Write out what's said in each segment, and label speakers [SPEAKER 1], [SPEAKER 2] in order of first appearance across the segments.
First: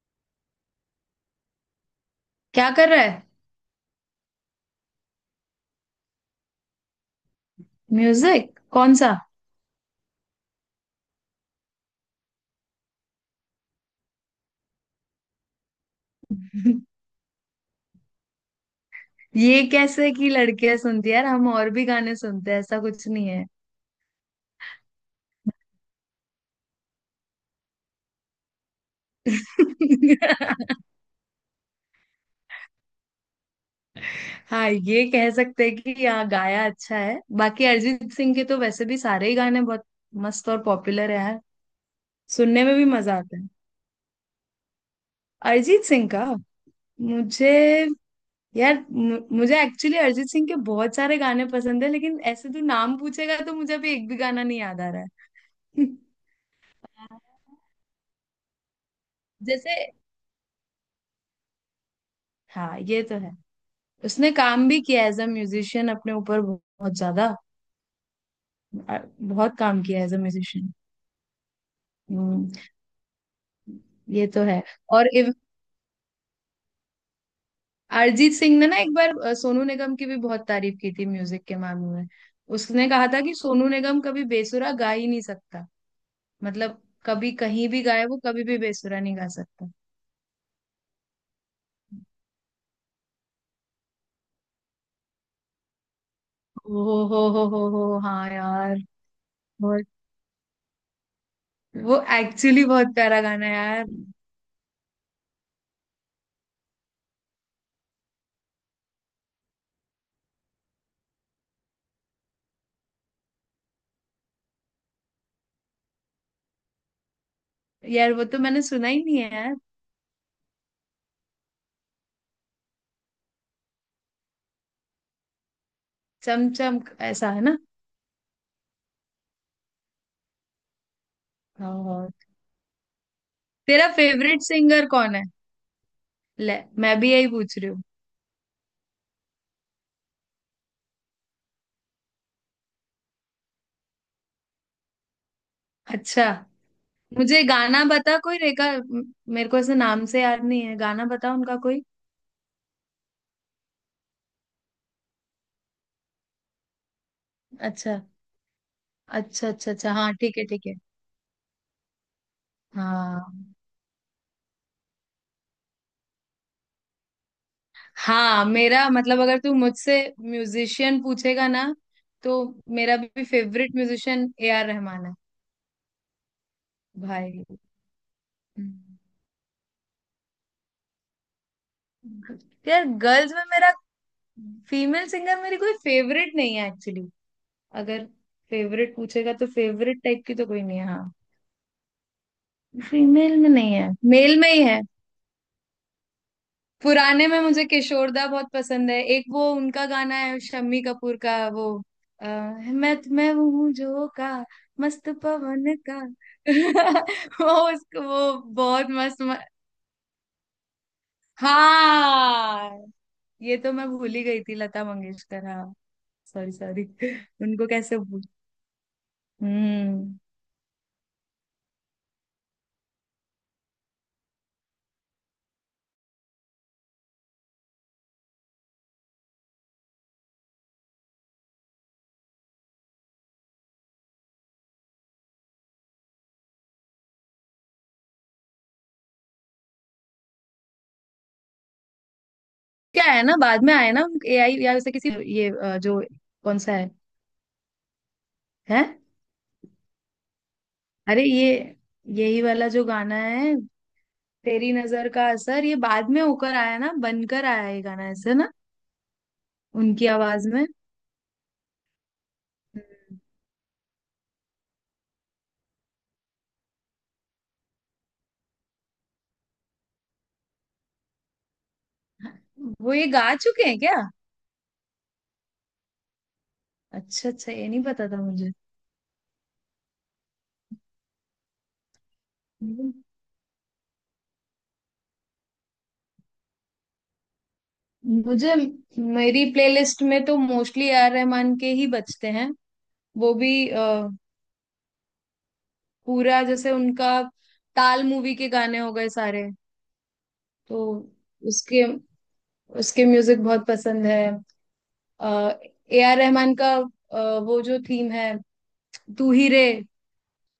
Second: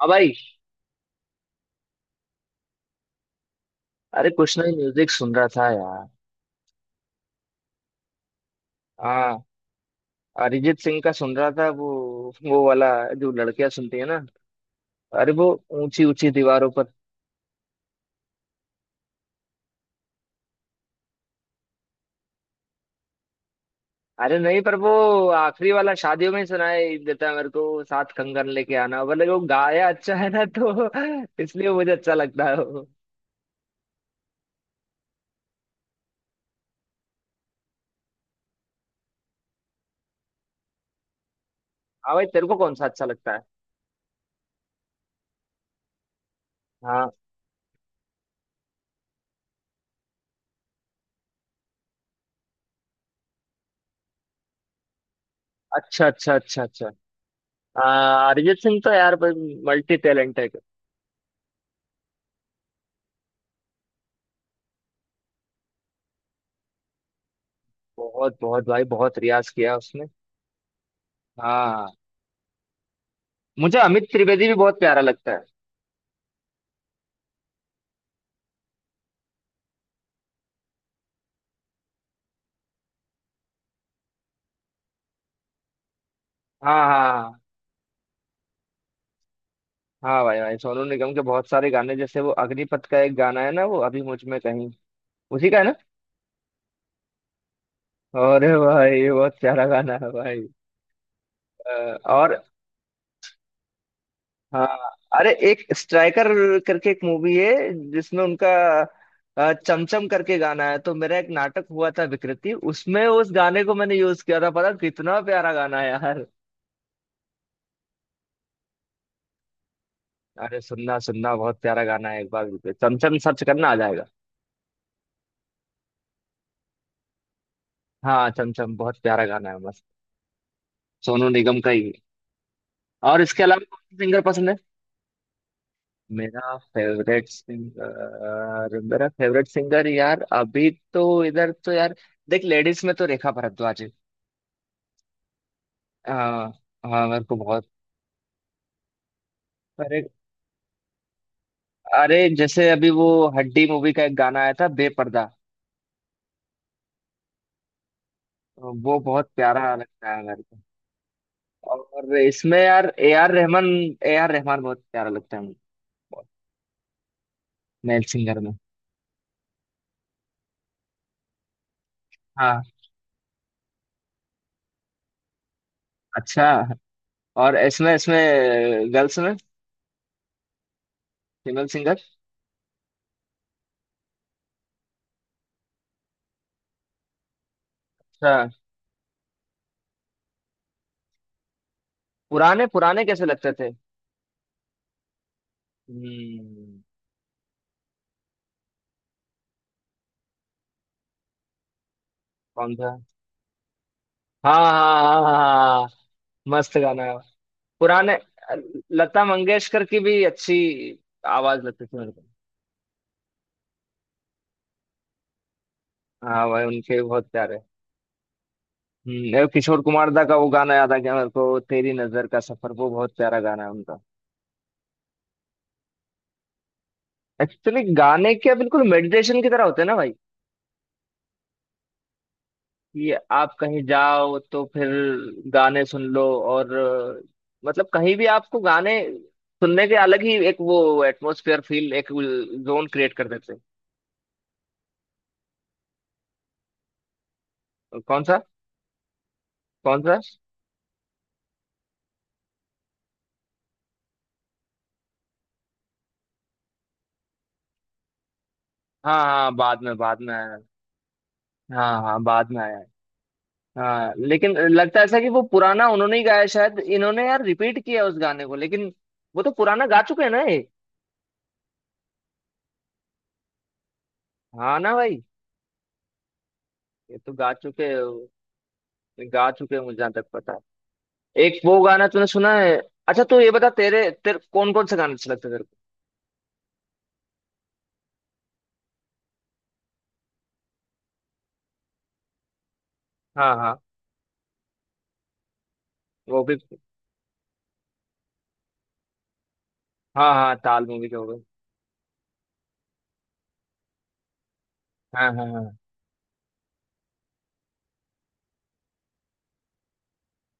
[SPEAKER 1] हाँ भाई।
[SPEAKER 2] क्या कर रहा है।
[SPEAKER 1] अरे, कुछ नहीं, म्यूजिक सुन रहा था यार।
[SPEAKER 2] म्यूजिक कौन सा?
[SPEAKER 1] हाँ। अरिजीत सिंह का सुन रहा था, वो वाला, जो लड़कियां सुनती है ना। अरे वो ऊंची ऊंची दीवारों पर।
[SPEAKER 2] ये कैसे कि लड़कियां सुनती है, यार हम और भी गाने सुनते हैं, ऐसा कुछ नहीं है।
[SPEAKER 1] अरे नहीं, पर वो आखिरी वाला शादियों में ही सुनाई देता है मेरे को, साथ कंगन लेके आना, भले वो गाया अच्छा है ना तो। इसलिए मुझे अच्छा लगता है वो।
[SPEAKER 2] हाँ, ये कह सकते हैं कि यहाँ गाया अच्छा है। बाकी अरिजीत सिंह के तो वैसे भी सारे ही गाने बहुत मस्त और पॉपुलर है यार।
[SPEAKER 1] हाँ भाई, तेरे को
[SPEAKER 2] सुनने
[SPEAKER 1] कौन
[SPEAKER 2] में
[SPEAKER 1] सा
[SPEAKER 2] भी
[SPEAKER 1] अच्छा
[SPEAKER 2] मजा
[SPEAKER 1] लगता
[SPEAKER 2] आता
[SPEAKER 1] है?
[SPEAKER 2] है अरिजीत सिंह का,
[SPEAKER 1] हाँ।
[SPEAKER 2] मुझे। यार मुझे एक्चुअली अरिजीत सिंह के बहुत सारे गाने पसंद है, लेकिन ऐसे तू नाम पूछेगा तो मुझे अभी एक भी गाना नहीं याद आ रहा है।
[SPEAKER 1] अच्छा, अच्छा, अच्छा, अच्छा। अरिजीत सिंह तो यार
[SPEAKER 2] जैसे।
[SPEAKER 1] मल्टी टैलेंट है।
[SPEAKER 2] हाँ, ये तो है। उसने काम भी किया एज अ म्यूजिशियन अपने ऊपर बहुत ज्यादा।
[SPEAKER 1] बहुत बहुत भाई, बहुत रियाज
[SPEAKER 2] बहुत
[SPEAKER 1] किया
[SPEAKER 2] काम किया
[SPEAKER 1] उसने।
[SPEAKER 2] As a musician.
[SPEAKER 1] हाँ।
[SPEAKER 2] हम्म।
[SPEAKER 1] मुझे अमित
[SPEAKER 2] ये तो
[SPEAKER 1] त्रिवेदी भी
[SPEAKER 2] है।
[SPEAKER 1] बहुत प्यारा
[SPEAKER 2] और
[SPEAKER 1] लगता है।
[SPEAKER 2] अरिजीत सिंह ने ना एक बार सोनू निगम की भी बहुत तारीफ की थी म्यूजिक के मामले में। उसने कहा था कि सोनू निगम कभी बेसुरा गा ही नहीं सकता। मतलब
[SPEAKER 1] हाँ,
[SPEAKER 2] कभी
[SPEAKER 1] हाँ।
[SPEAKER 2] कहीं भी गाए वो, कभी भी बेसुरा नहीं गा सकता।
[SPEAKER 1] हाँ भाई भाई, सोनू निगम के बहुत सारे गाने, जैसे वो अग्निपथ का एक गाना है ना, वो अभी मुझ में कहीं, उसी का है ना।
[SPEAKER 2] ओ हो, हाँ
[SPEAKER 1] अरे
[SPEAKER 2] यार।
[SPEAKER 1] भाई, ये बहुत प्यारा
[SPEAKER 2] बहुत।
[SPEAKER 1] गाना है भाई।
[SPEAKER 2] वो
[SPEAKER 1] और।
[SPEAKER 2] एक्चुअली बहुत प्यारा गाना है यार।
[SPEAKER 1] हाँ। अरे, एक स्ट्राइकर करके एक मूवी है, जिसमें उनका चमचम करके गाना है, तो मेरा एक नाटक हुआ था विकृति, उसमें उस गाने को मैंने यूज किया था, पता कितना प्यारा गाना है यार।
[SPEAKER 2] यार वो तो मैंने सुना ही नहीं है यार।
[SPEAKER 1] अरे सुनना सुनना, बहुत प्यारा गाना है, एक बार चमचम सर्च करना, आ जाएगा।
[SPEAKER 2] चम चम ऐसा है ना?
[SPEAKER 1] हाँ, चमचम बहुत प्यारा गाना है, मस्त। सोनू निगम का ही है।
[SPEAKER 2] हाँ।
[SPEAKER 1] और इसके अलावा कौन
[SPEAKER 2] तेरा
[SPEAKER 1] सा सिंगर
[SPEAKER 2] फेवरेट
[SPEAKER 1] पसंद है?
[SPEAKER 2] सिंगर कौन है?
[SPEAKER 1] मेरा
[SPEAKER 2] ले, मैं भी यही
[SPEAKER 1] फेवरेट
[SPEAKER 2] पूछ रही हूँ।
[SPEAKER 1] सिंगर मेरा फेवरेट सिंगर यार, अभी तो इधर तो यार। देख, लेडीज में तो रेखा भारद्वाज है।
[SPEAKER 2] अच्छा,
[SPEAKER 1] हाँ। हाँ, मेरे को
[SPEAKER 2] मुझे
[SPEAKER 1] बहुत।
[SPEAKER 2] गाना बता कोई रेखा मेरे को ऐसे
[SPEAKER 1] अरे
[SPEAKER 2] नाम से याद नहीं है। गाना बता उनका कोई।
[SPEAKER 1] अरे, जैसे अभी वो हड्डी मूवी का एक गाना आया था, बेपर्दा।
[SPEAKER 2] अच्छा
[SPEAKER 1] वो बहुत
[SPEAKER 2] अच्छा अच्छा
[SPEAKER 1] प्यारा
[SPEAKER 2] अच्छा।
[SPEAKER 1] लगता
[SPEAKER 2] हाँ,
[SPEAKER 1] है
[SPEAKER 2] ठीक
[SPEAKER 1] मेरे
[SPEAKER 2] है,
[SPEAKER 1] को।
[SPEAKER 2] ठीक है।
[SPEAKER 1] और इसमें यार ए आर
[SPEAKER 2] हाँ
[SPEAKER 1] रहमान। ए आर रहमान बहुत प्यारा लगता है मेरे को, मेल सिंगर
[SPEAKER 2] हाँ।
[SPEAKER 1] में।
[SPEAKER 2] मेरा मतलब अगर तू मुझसे म्यूजिशियन पूछेगा ना, तो
[SPEAKER 1] हाँ।
[SPEAKER 2] मेरा भी favourite musician A R Rahman है
[SPEAKER 1] अच्छा।
[SPEAKER 2] भाई।
[SPEAKER 1] और इसमें इसमें
[SPEAKER 2] हम्म।
[SPEAKER 1] गर्ल्स में, फीमेल सिंगर।
[SPEAKER 2] यार गर्ल्स में मेरा फीमेल सिंगर, मेरी कोई फेवरेट नहीं है एक्चुअली। अगर
[SPEAKER 1] अच्छा।
[SPEAKER 2] फेवरेट पूछेगा तो फेवरेट टाइप की तो कोई नहीं है। हाँ,
[SPEAKER 1] पुराने पुराने कैसे
[SPEAKER 2] फीमेल में
[SPEAKER 1] लगते थे?
[SPEAKER 2] नहीं है, मेल में ही है।
[SPEAKER 1] हम्म।
[SPEAKER 2] पुराने में मुझे किशोरदा बहुत पसंद है। एक वो उनका गाना है शम्मी कपूर का, वो
[SPEAKER 1] कौन था?
[SPEAKER 2] मैं वो हूँ जो का।
[SPEAKER 1] हाँ हाँ
[SPEAKER 2] मस्त
[SPEAKER 1] हाँ हाँ हाँ,
[SPEAKER 2] पवन
[SPEAKER 1] हाँ, हाँ।
[SPEAKER 2] का।
[SPEAKER 1] मस्त गाना है।
[SPEAKER 2] वो उसको
[SPEAKER 1] पुराने।
[SPEAKER 2] वो बहुत मस्त
[SPEAKER 1] लता मंगेशकर की भी अच्छी आवाज लगती थी मेरे को।
[SPEAKER 2] हाँ ये तो मैं भूल ही गई थी, लता मंगेशकर, हाँ।
[SPEAKER 1] हाँ
[SPEAKER 2] सॉरी
[SPEAKER 1] भाई,
[SPEAKER 2] सॉरी।
[SPEAKER 1] उनके भी बहुत प्यारे।
[SPEAKER 2] उनको कैसे भूल।
[SPEAKER 1] एक किशोर कुमार
[SPEAKER 2] हम्म।
[SPEAKER 1] दा का वो गाना याद आ गया मेरे को, तेरी नजर का सफर, वो बहुत प्यारा गाना है उनका। एक्चुअली गाने क्या बिल्कुल मेडिटेशन की तरह होते हैं ना भाई, कि आप कहीं जाओ तो फिर गाने सुन लो, और मतलब कहीं भी आपको गाने सुनने के, अलग ही एक वो एटमोसफियर फील, एक जोन
[SPEAKER 2] क्या
[SPEAKER 1] क्रिएट
[SPEAKER 2] है
[SPEAKER 1] कर
[SPEAKER 2] ना,
[SPEAKER 1] देते
[SPEAKER 2] बाद में आए ना एआई या वैसे किसी ये जो कौन सा है,
[SPEAKER 1] हैं। कौन सा?
[SPEAKER 2] है?
[SPEAKER 1] कौन सा?
[SPEAKER 2] अरे ये, यही वाला जो गाना है, तेरी नजर का असर, ये बाद में होकर आया ना, बनकर आया ये गाना ऐसे ना।
[SPEAKER 1] हाँ हाँ,
[SPEAKER 2] उनकी
[SPEAKER 1] बाद में
[SPEAKER 2] आवाज
[SPEAKER 1] आया है।
[SPEAKER 2] में।
[SPEAKER 1] हाँ हाँ, बाद में आया है। हाँ, लेकिन लगता ऐसा कि वो पुराना उन्होंने ही गाया है, शायद इन्होंने यार रिपीट किया उस गाने को, लेकिन वो तो पुराना गा चुके हैं ना ये।
[SPEAKER 2] हम्म। वो ये गा चुके हैं क्या?
[SPEAKER 1] हाँ ना भाई। ये
[SPEAKER 2] अच्छा
[SPEAKER 1] तो गा
[SPEAKER 2] अच्छा, ये नहीं
[SPEAKER 1] चुके,
[SPEAKER 2] पता था मुझे।
[SPEAKER 1] गा चुके हैं, मुझे जहाँ तक पता है। एक वो गाना तूने सुना है? अच्छा, तू ये बता, तेरे तेरे कौन कौन से गाने अच्छे लगते हैं तेरे को?
[SPEAKER 2] मुझे मेरी प्लेलिस्ट में तो मोस्टली ए आर रहमान के ही बजते हैं। वो
[SPEAKER 1] हाँ,
[SPEAKER 2] भी
[SPEAKER 1] हाँ। को
[SPEAKER 2] पूरा
[SPEAKER 1] वो भी।
[SPEAKER 2] जैसे उनका ताल मूवी के गाने हो गए सारे।
[SPEAKER 1] हाँ हाँ,
[SPEAKER 2] तो
[SPEAKER 1] ताल मूवी के हो गए।
[SPEAKER 2] उसके उसके म्यूजिक बहुत पसंद है।
[SPEAKER 1] हाँ हाँ हाँ
[SPEAKER 2] ए आर रहमान का वो जो थीम है, तू ही रे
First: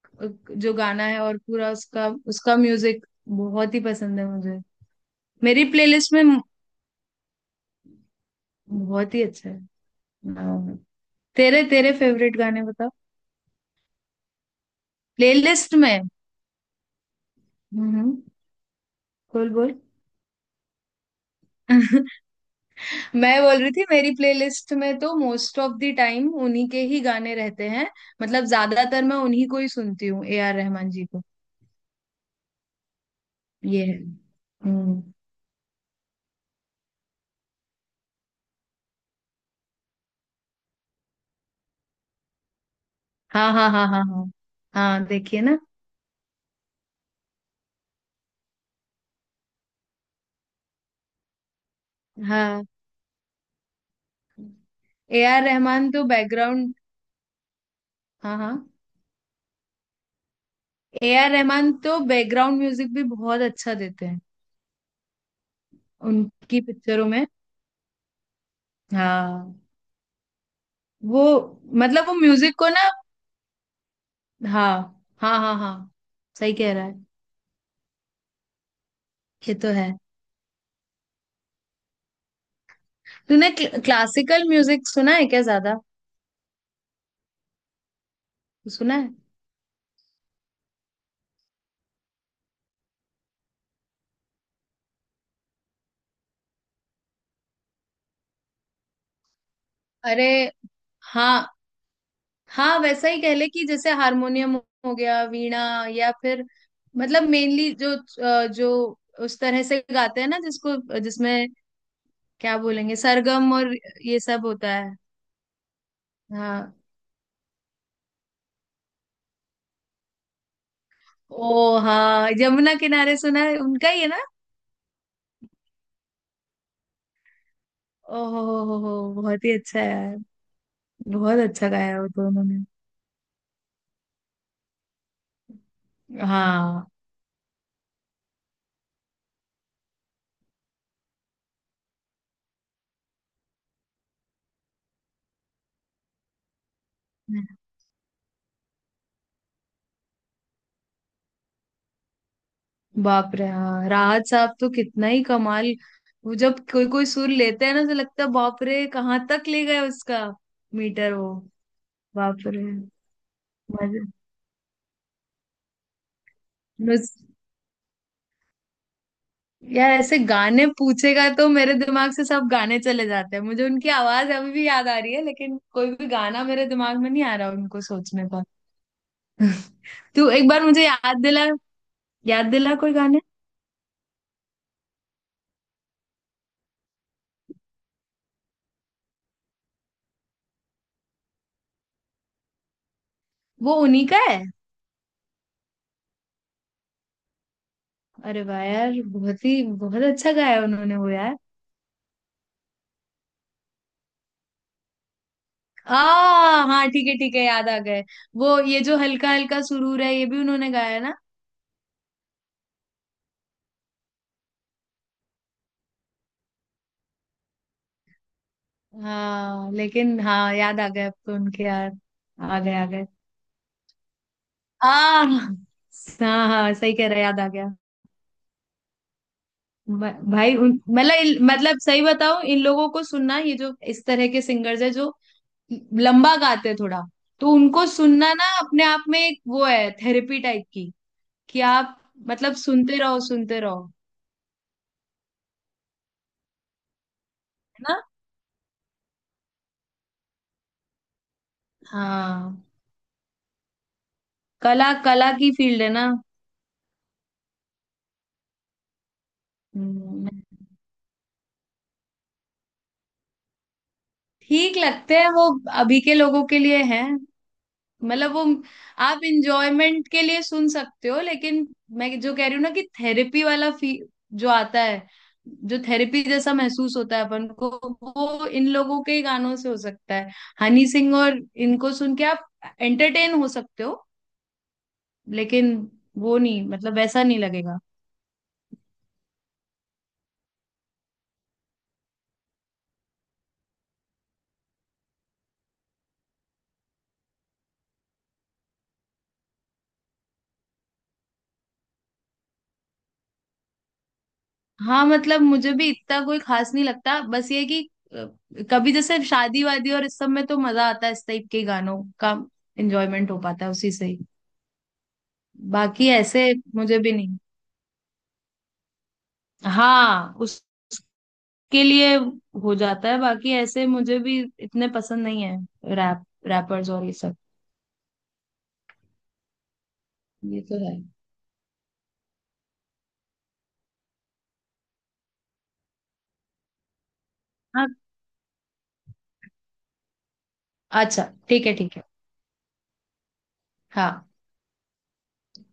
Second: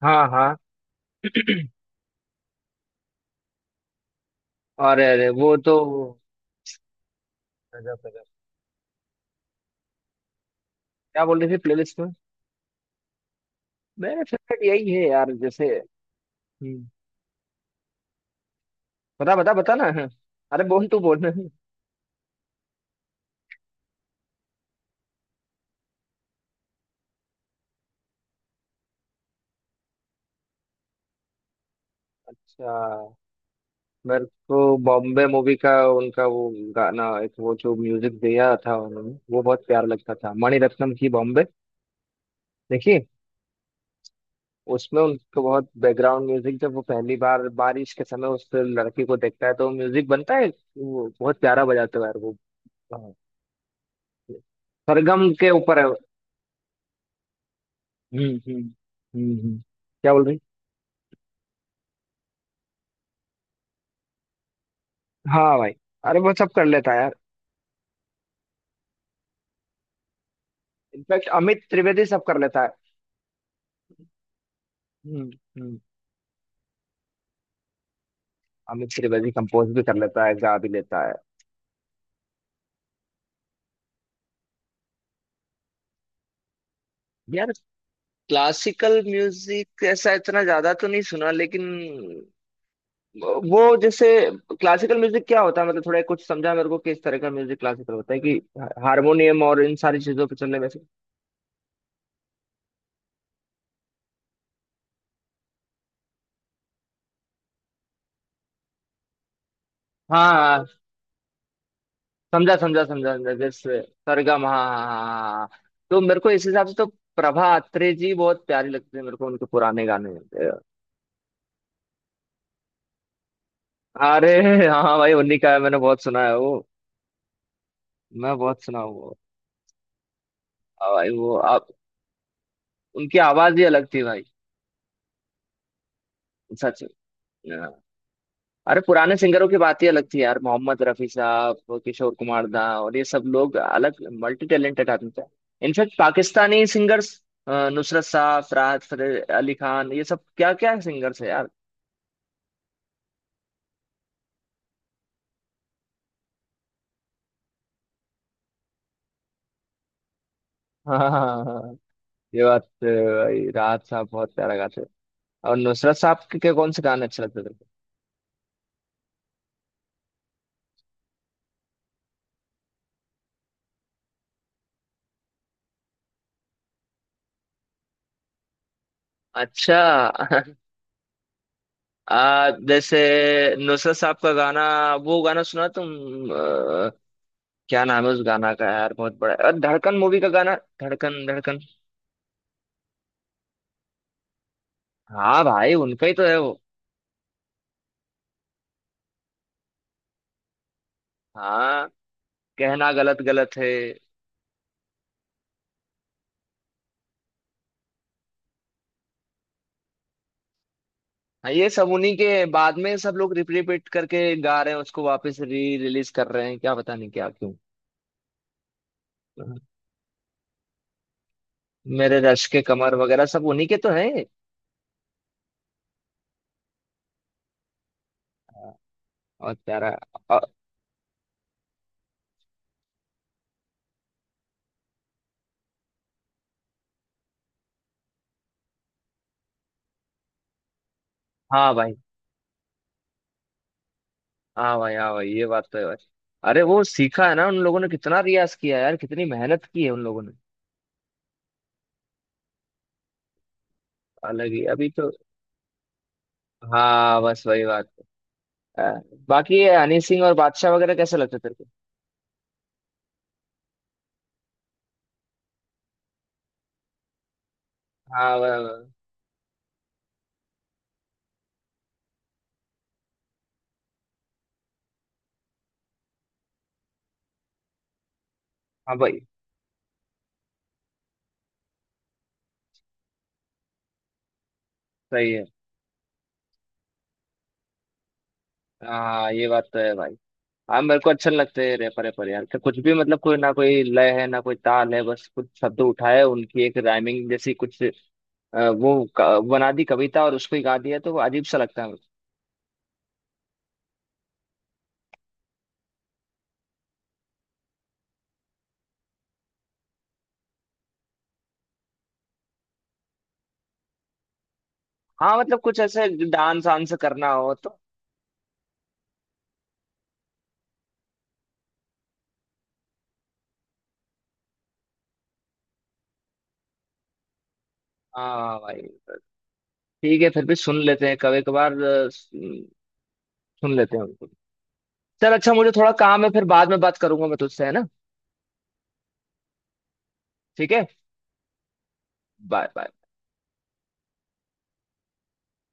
[SPEAKER 1] हाँ हाँ।
[SPEAKER 2] जो गाना है, और पूरा उसका उसका म्यूजिक बहुत ही पसंद है मुझे।
[SPEAKER 1] अरे अरे, वो
[SPEAKER 2] मेरी
[SPEAKER 1] तो
[SPEAKER 2] प्लेलिस्ट में
[SPEAKER 1] गजब, गजब।
[SPEAKER 2] बहुत ही अच्छा है, हाँ।
[SPEAKER 1] क्या बोल रही थी
[SPEAKER 2] तेरे तेरे
[SPEAKER 1] प्लेलिस्ट में?
[SPEAKER 2] फेवरेट गाने बताओ,
[SPEAKER 1] मेरा फेवरेट यही है यार, जैसे।
[SPEAKER 2] प्लेलिस्ट में।
[SPEAKER 1] हम्म।
[SPEAKER 2] हम्म।
[SPEAKER 1] बता
[SPEAKER 2] बोल
[SPEAKER 1] बता बता
[SPEAKER 2] बोल।
[SPEAKER 1] ना। अरे बोल, तू बोल।
[SPEAKER 2] मैं बोल रही थी मेरी प्लेलिस्ट में तो मोस्ट ऑफ द टाइम उन्हीं के ही गाने रहते हैं। मतलब ज्यादातर मैं उन्हीं को ही सुनती हूँ, ए आर रहमान जी को।
[SPEAKER 1] अच्छा।
[SPEAKER 2] ये है।
[SPEAKER 1] मेरे को
[SPEAKER 2] हम्म।
[SPEAKER 1] बॉम्बे मूवी का उनका वो गाना, एक वो जो म्यूजिक दिया था उन्होंने, वो बहुत प्यार लगता था, मणिरत्नम की बॉम्बे। देखिए।
[SPEAKER 2] हाँ हाँ हाँ हाँ हाँ।
[SPEAKER 1] उसमें
[SPEAKER 2] हाँ
[SPEAKER 1] उनको
[SPEAKER 2] देखिए ना।
[SPEAKER 1] बहुत बैकग्राउंड म्यूजिक, जब वो पहली बार बारिश के समय उस लड़की को देखता है तो म्यूजिक बनता है। वो बहुत प्यारा बजाते हुआ यार वो।
[SPEAKER 2] हाँ,
[SPEAKER 1] हाँ,
[SPEAKER 2] ए
[SPEAKER 1] सरगम
[SPEAKER 2] आर
[SPEAKER 1] के ऊपर है।
[SPEAKER 2] रहमान तो बैकग्राउंड
[SPEAKER 1] हम्म
[SPEAKER 2] हाँ हाँ,
[SPEAKER 1] हम्म हम्म हम्म। क्या बोल रही?
[SPEAKER 2] ए आर रहमान तो बैकग्राउंड म्यूजिक भी बहुत अच्छा देते हैं
[SPEAKER 1] हाँ भाई। अरे वो सब
[SPEAKER 2] उनकी
[SPEAKER 1] कर लेता है
[SPEAKER 2] पिक्चरों
[SPEAKER 1] यार।
[SPEAKER 2] में। हाँ। वो,
[SPEAKER 1] इनफैक्ट अमित त्रिवेदी
[SPEAKER 2] मतलब वो
[SPEAKER 1] सब कर
[SPEAKER 2] म्यूजिक
[SPEAKER 1] लेता है।
[SPEAKER 2] को ना। हाँ
[SPEAKER 1] हम्म,
[SPEAKER 2] हाँ हाँ
[SPEAKER 1] हम्म।
[SPEAKER 2] हाँ। सही कह रहा है।
[SPEAKER 1] अमित त्रिवेदी
[SPEAKER 2] ये तो
[SPEAKER 1] कंपोज भी
[SPEAKER 2] है।
[SPEAKER 1] कर लेता है, गा भी लेता है।
[SPEAKER 2] तूने क्लासिकल म्यूजिक सुना है क्या? ज्यादा
[SPEAKER 1] यार
[SPEAKER 2] सुना
[SPEAKER 1] क्लासिकल
[SPEAKER 2] है।
[SPEAKER 1] म्यूजिक ऐसा इतना ज्यादा तो नहीं सुना, लेकिन वो जैसे, क्लासिकल म्यूजिक क्या होता है, मतलब थोड़ा कुछ समझा मेरे को, किस तरह का म्यूजिक क्लासिकल होता है, कि हारमोनियम और इन सारी चीजों
[SPEAKER 2] अरे,
[SPEAKER 1] पे चलने में से।
[SPEAKER 2] हाँ हाँ, वैसा ही कह ले कि जैसे हारमोनियम हो गया, वीणा, या फिर मतलब मेनली जो जो उस तरह से गाते हैं
[SPEAKER 1] हाँ,
[SPEAKER 2] ना
[SPEAKER 1] हाँ,
[SPEAKER 2] जिसको, जिसमें
[SPEAKER 1] समझा
[SPEAKER 2] क्या
[SPEAKER 1] समझा
[SPEAKER 2] बोलेंगे,
[SPEAKER 1] समझा समझा,
[SPEAKER 2] सरगम और
[SPEAKER 1] जैसे
[SPEAKER 2] ये
[SPEAKER 1] सरगम,
[SPEAKER 2] सब
[SPEAKER 1] हाँ
[SPEAKER 2] होता
[SPEAKER 1] हाँ
[SPEAKER 2] है।
[SPEAKER 1] हाँ हाँ। हाँ, हाँ। तो मेरे को इस हिसाब से
[SPEAKER 2] हाँ।
[SPEAKER 1] तो प्रभा अत्रे जी बहुत प्यारी लगती है मेरे को, उनके पुराने गाने।
[SPEAKER 2] ओ हाँ, यमुना किनारे सुना है, उनका ही है ना?
[SPEAKER 1] अरे। हाँ भाई, उन्हीं का है, मैंने बहुत सुना है वो। मैं
[SPEAKER 2] ओहो
[SPEAKER 1] बहुत सुना हूँ
[SPEAKER 2] हो,
[SPEAKER 1] वो।
[SPEAKER 2] बहुत ही अच्छा है यार।
[SPEAKER 1] हाँ भाई, वो
[SPEAKER 2] बहुत
[SPEAKER 1] आप।
[SPEAKER 2] अच्छा गाया वो तो उन्होंने।
[SPEAKER 1] उनकी आवाज ही अलग थी भाई। सच।
[SPEAKER 2] हाँ।
[SPEAKER 1] अरे, पुराने सिंगरों की बात ही अलग थी यार, मोहम्मद रफी साहब, किशोर कुमार दा, और ये सब लोग अलग, मल्टी टैलेंटेड आदमी थे। इनफैक्ट पाकिस्तानी सिंगर्स, नुसरत साहब, फरहाद अली खान, ये सब क्या क्या सिंगर्स है यार।
[SPEAKER 2] बाप रे, हाँ, राहत साहब तो कितना ही कमाल। वो जब कोई कोई सुर लेते हैं ना, तो लगता है बाप रे, कहाँ तक ले गए उसका
[SPEAKER 1] हाँ
[SPEAKER 2] मीटर वो।
[SPEAKER 1] हाँ हाँ, ये
[SPEAKER 2] बाप रे।
[SPEAKER 1] बात तो है भाई, राहत
[SPEAKER 2] मजे।
[SPEAKER 1] साहब बहुत प्यारा गाते थे। और नुसरत साहब के कौन से गाने
[SPEAKER 2] मुझ-
[SPEAKER 1] अच्छे लगते थे?
[SPEAKER 2] यार ऐसे गाने पूछेगा तो मेरे दिमाग से सब गाने चले जाते हैं। मुझे उनकी आवाज अभी भी याद आ रही है, लेकिन कोई भी गाना मेरे दिमाग में नहीं आ रहा उनको सोचने पर।
[SPEAKER 1] अच्छा।
[SPEAKER 2] तू एक बार मुझे याद दिला। याद दिला कोई
[SPEAKER 1] जैसे
[SPEAKER 2] गाने।
[SPEAKER 1] नुसरत साहब का गाना, वो गाना सुना तुम, आ, क्या नाम है उस गाना का यार, बहुत बड़ा, और धड़कन मूवी का गाना, धड़कन।
[SPEAKER 2] वो उन्हीं का है।
[SPEAKER 1] हाँ भाई, उनका ही तो है वो।
[SPEAKER 2] अरे वाह यार, बहुत ही बहुत अच्छा गाया उन्होंने वो।
[SPEAKER 1] हाँ। कहना गलत गलत है।
[SPEAKER 2] आ हाँ, ठीक है, ठीक है, याद आ गए। वो ये जो हल्का हल्का सुरूर है, ये भी उन्होंने गाया है ना।
[SPEAKER 1] हाँ, ये सब उन्हीं के, बाद में सब लोग रिपीट करके गा रहे हैं उसको, वापस री रिलीज कर रहे हैं, क्या पता नहीं क्या क्यों।
[SPEAKER 2] हाँ लेकिन हाँ, याद आ गए अब तो उनके यार।
[SPEAKER 1] मेरे रश
[SPEAKER 2] आ
[SPEAKER 1] के
[SPEAKER 2] गए, आ
[SPEAKER 1] कमर
[SPEAKER 2] गए।
[SPEAKER 1] वगैरह सब उन्हीं के तो है।
[SPEAKER 2] आ हाँ हाँ, सही कह रहे, याद आ गया।
[SPEAKER 1] और प्यारा। अ-
[SPEAKER 2] भाई मतलब मतलब सही बताओ इन लोगों को सुनना, ये जो इस तरह के सिंगर्स है जो लंबा गाते हैं थोड़ा। तो उनको सुनना ना अपने आप में एक वो है, थेरेपी टाइप की कि
[SPEAKER 1] हाँ भाई,
[SPEAKER 2] आप मतलब सुनते रहो, सुनते रहो।
[SPEAKER 1] हाँ भाई, हाँ भाई, ये बात तो है भाई। अरे वो सीखा है ना उन लोगों
[SPEAKER 2] है
[SPEAKER 1] ने,
[SPEAKER 2] ना?
[SPEAKER 1] कितना रियाज किया है यार, कितनी मेहनत की है उन लोगों ने।
[SPEAKER 2] हाँ।
[SPEAKER 1] अलग ही अभी
[SPEAKER 2] कला,
[SPEAKER 1] तो।
[SPEAKER 2] कला की फील्ड है ना।
[SPEAKER 1] हाँ, बस वही बात है, बाकी ये हनी सिंह
[SPEAKER 2] हम्म,
[SPEAKER 1] और बादशाह वगैरह कैसे लगते तेरे को?
[SPEAKER 2] ठीक लगते हैं वो अभी के लोगों के लिए है। मतलब
[SPEAKER 1] हाँ
[SPEAKER 2] वो
[SPEAKER 1] वा- वा-
[SPEAKER 2] आप इंजॉयमेंट के लिए सुन सकते हो, लेकिन मैं जो कह रही हूँ ना कि थेरेपी वाला फी जो आता है, जो थेरेपी जैसा महसूस होता है अपन को, वो इन
[SPEAKER 1] हाँ
[SPEAKER 2] लोगों के
[SPEAKER 1] भाई,
[SPEAKER 2] ही गानों से हो सकता है। हनी सिंह और इनको सुन के आप एंटरटेन हो सकते हो,
[SPEAKER 1] सही है।
[SPEAKER 2] लेकिन वो नहीं, मतलब वैसा नहीं लगेगा।
[SPEAKER 1] हाँ, ये बात तो है भाई। हाँ, मेरे को अच्छे लगते हैं रैपर रैपर यार, कि कुछ भी मतलब, कोई ना कोई लय है ना, कोई ताल है, बस कुछ शब्द उठाए, उनकी एक राइमिंग जैसी कुछ, वो बना दी कविता और उसको ही गा दिया, तो वो अजीब सा लगता है मेरे
[SPEAKER 2] हाँ मतलब मुझे भी इतना कोई खास नहीं लगता, बस ये है कि अ, कभी जैसे शादी वादी और इस सब में तो मजा आता है, इस टाइप के गानों का एंजॉयमेंट हो पाता है उसी से ही।
[SPEAKER 1] को। हाँ मतलब कुछ ऐसे
[SPEAKER 2] बाकी ऐसे
[SPEAKER 1] डांस वांस
[SPEAKER 2] मुझे भी
[SPEAKER 1] करना
[SPEAKER 2] नहीं।
[SPEAKER 1] हो तो।
[SPEAKER 2] हाँ उसके लिए हो जाता है, बाकी ऐसे मुझे भी इतने पसंद नहीं है, रैप रैपर्स और ये सब।
[SPEAKER 1] हाँ भाई, ठीक है, फिर भी
[SPEAKER 2] ये
[SPEAKER 1] सुन
[SPEAKER 2] तो है।
[SPEAKER 1] लेते हैं कभी कभार, अ, सुन सुन लेते हैं उनको। चल अच्छा, मुझे थोड़ा काम है, फिर बाद में बात करूंगा मैं तुझसे, है ना।
[SPEAKER 2] हाँ,
[SPEAKER 1] ठीक है।
[SPEAKER 2] अच्छा, ठीक है, ठीक है।
[SPEAKER 1] Bye bye.
[SPEAKER 2] हाँ।